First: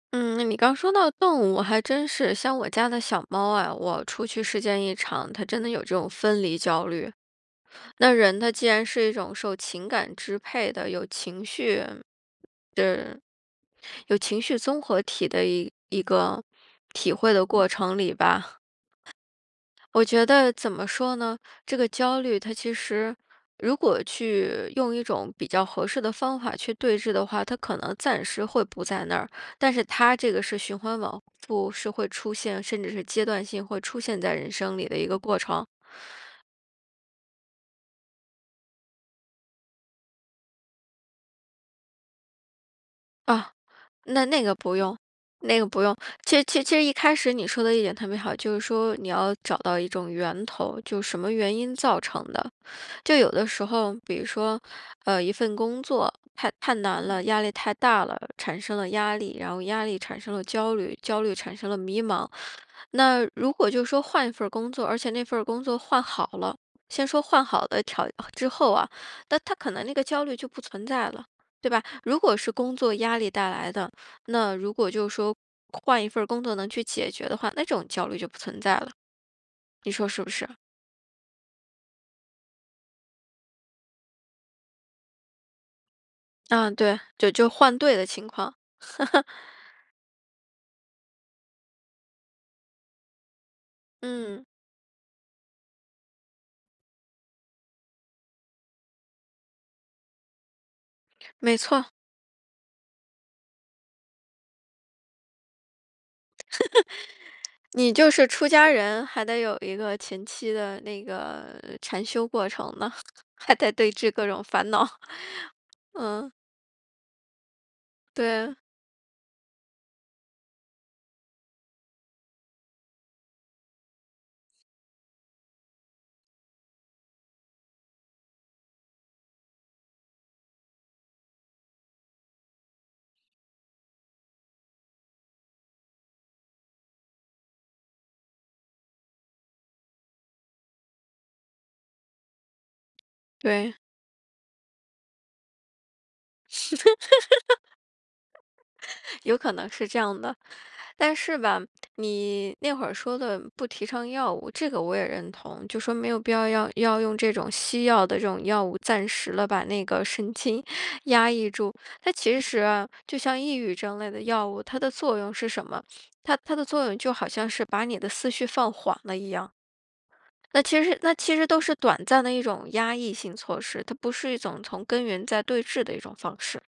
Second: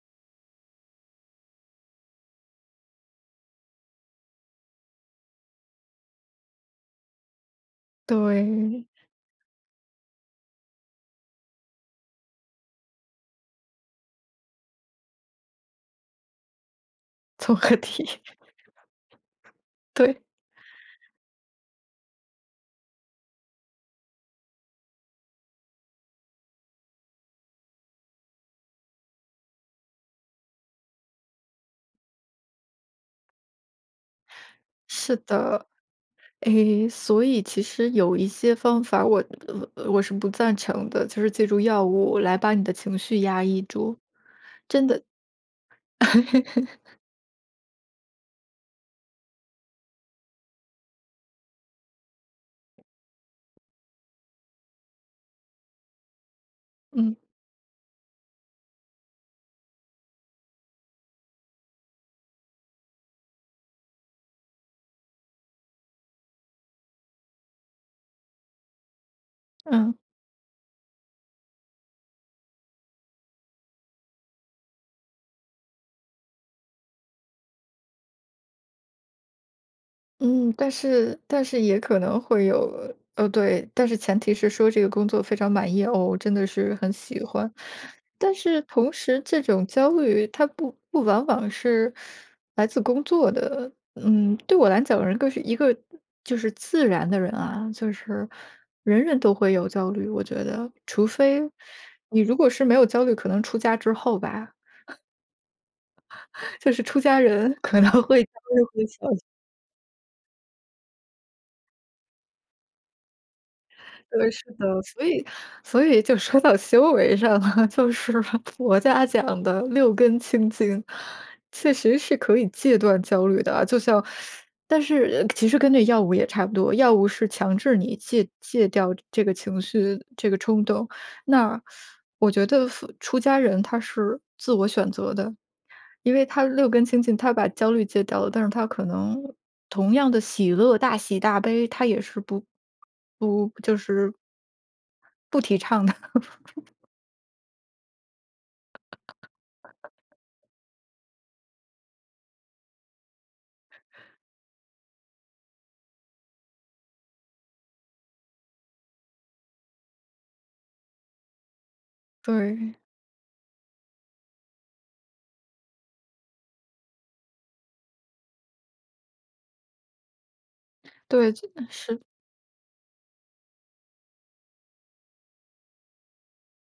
嗯，那你刚说到动物，还真是。像我家的小猫啊，我出去时间一长，它真的有这种分离焦虑。那人他既对。然是一种受情感支配的，有情绪是有情绪综合体的一一个，体会的综过合程体。里 吧。我对。觉得怎么说呢？这个焦虑它其实如果去用一种比较合适的方法去对峙的话，它可能暂时会不在那儿。但是它这个是循环往复是会出现甚至是阶段性会出现在人生里的一是个过的。程。诶，所以其实有一些方法我呃呃，我是不赞成的。就是借助药物来把你的情绪压啊，抑住，那那个不真用的那个不用。其其其实一 开始你说的一点特别好，就是说你要找到一种源头，就什么原因造成的？就有的时候比如说，呃，一份工作太太难嗯。了，压力太大了，产生了压力，然后压力产生了焦虑，焦虑产生了迷茫。那如果就说换一份儿工作，而且那份儿工作换好了先说换好了条之后啊，那它可能嗯。那个焦虑就不存在了，对吧？如果是工作压力带来的，那如果就说换一份儿工作能去解决的话，那种焦虑就不存在了，你说是不是？嗯，但是但是也可能会有呃，对，但是前提是说"这个工作非常满意，哦，我真的嗯，是很对，喜就就欢"。换对的情但况。是同时 这种焦虑它不不往往是 来自工作的嗯，嗯。对我来讲，人更是一个就是自然的人啊就是，人人都会有焦虑，我觉得。除非没错。你如果是没有焦虑，可能出家之后吧。就是出家人 可能你就会是焦出虑家会人，小些。还得有一个前期的那个禅修过程呢，还得对峙各对，是种烦的。恼，所以 所以就嗯。说到修为上了，就是对啊。佛家讲的六根清净，确实是可以戒断焦虑的啊。就像 但是呃其实跟这药物也差不多，药物是强制你戒戒掉这这个情绪这个冲动。那 我觉得服出家人他是，自我选择的。因为他六根清净，他把焦虑戒掉了，但是他可能，同样的喜乐，大喜、大悲，他也是不不对。就是不提倡的。有可能是这样的。但是吧，你那会儿说的不提倡药物，这个我也认同。就说没有必要要要用这种西药的这种药物，暂时地把那个神经压抑住。它其实对。啊，就像抑郁症类的药物，它的作用是什么？它它的作用就好像是把你的思绪放缓了一样。那其实那对，其这实都嗯，是是短暂的一种压抑性措施，它不是一种从根源在对峙的一种方式。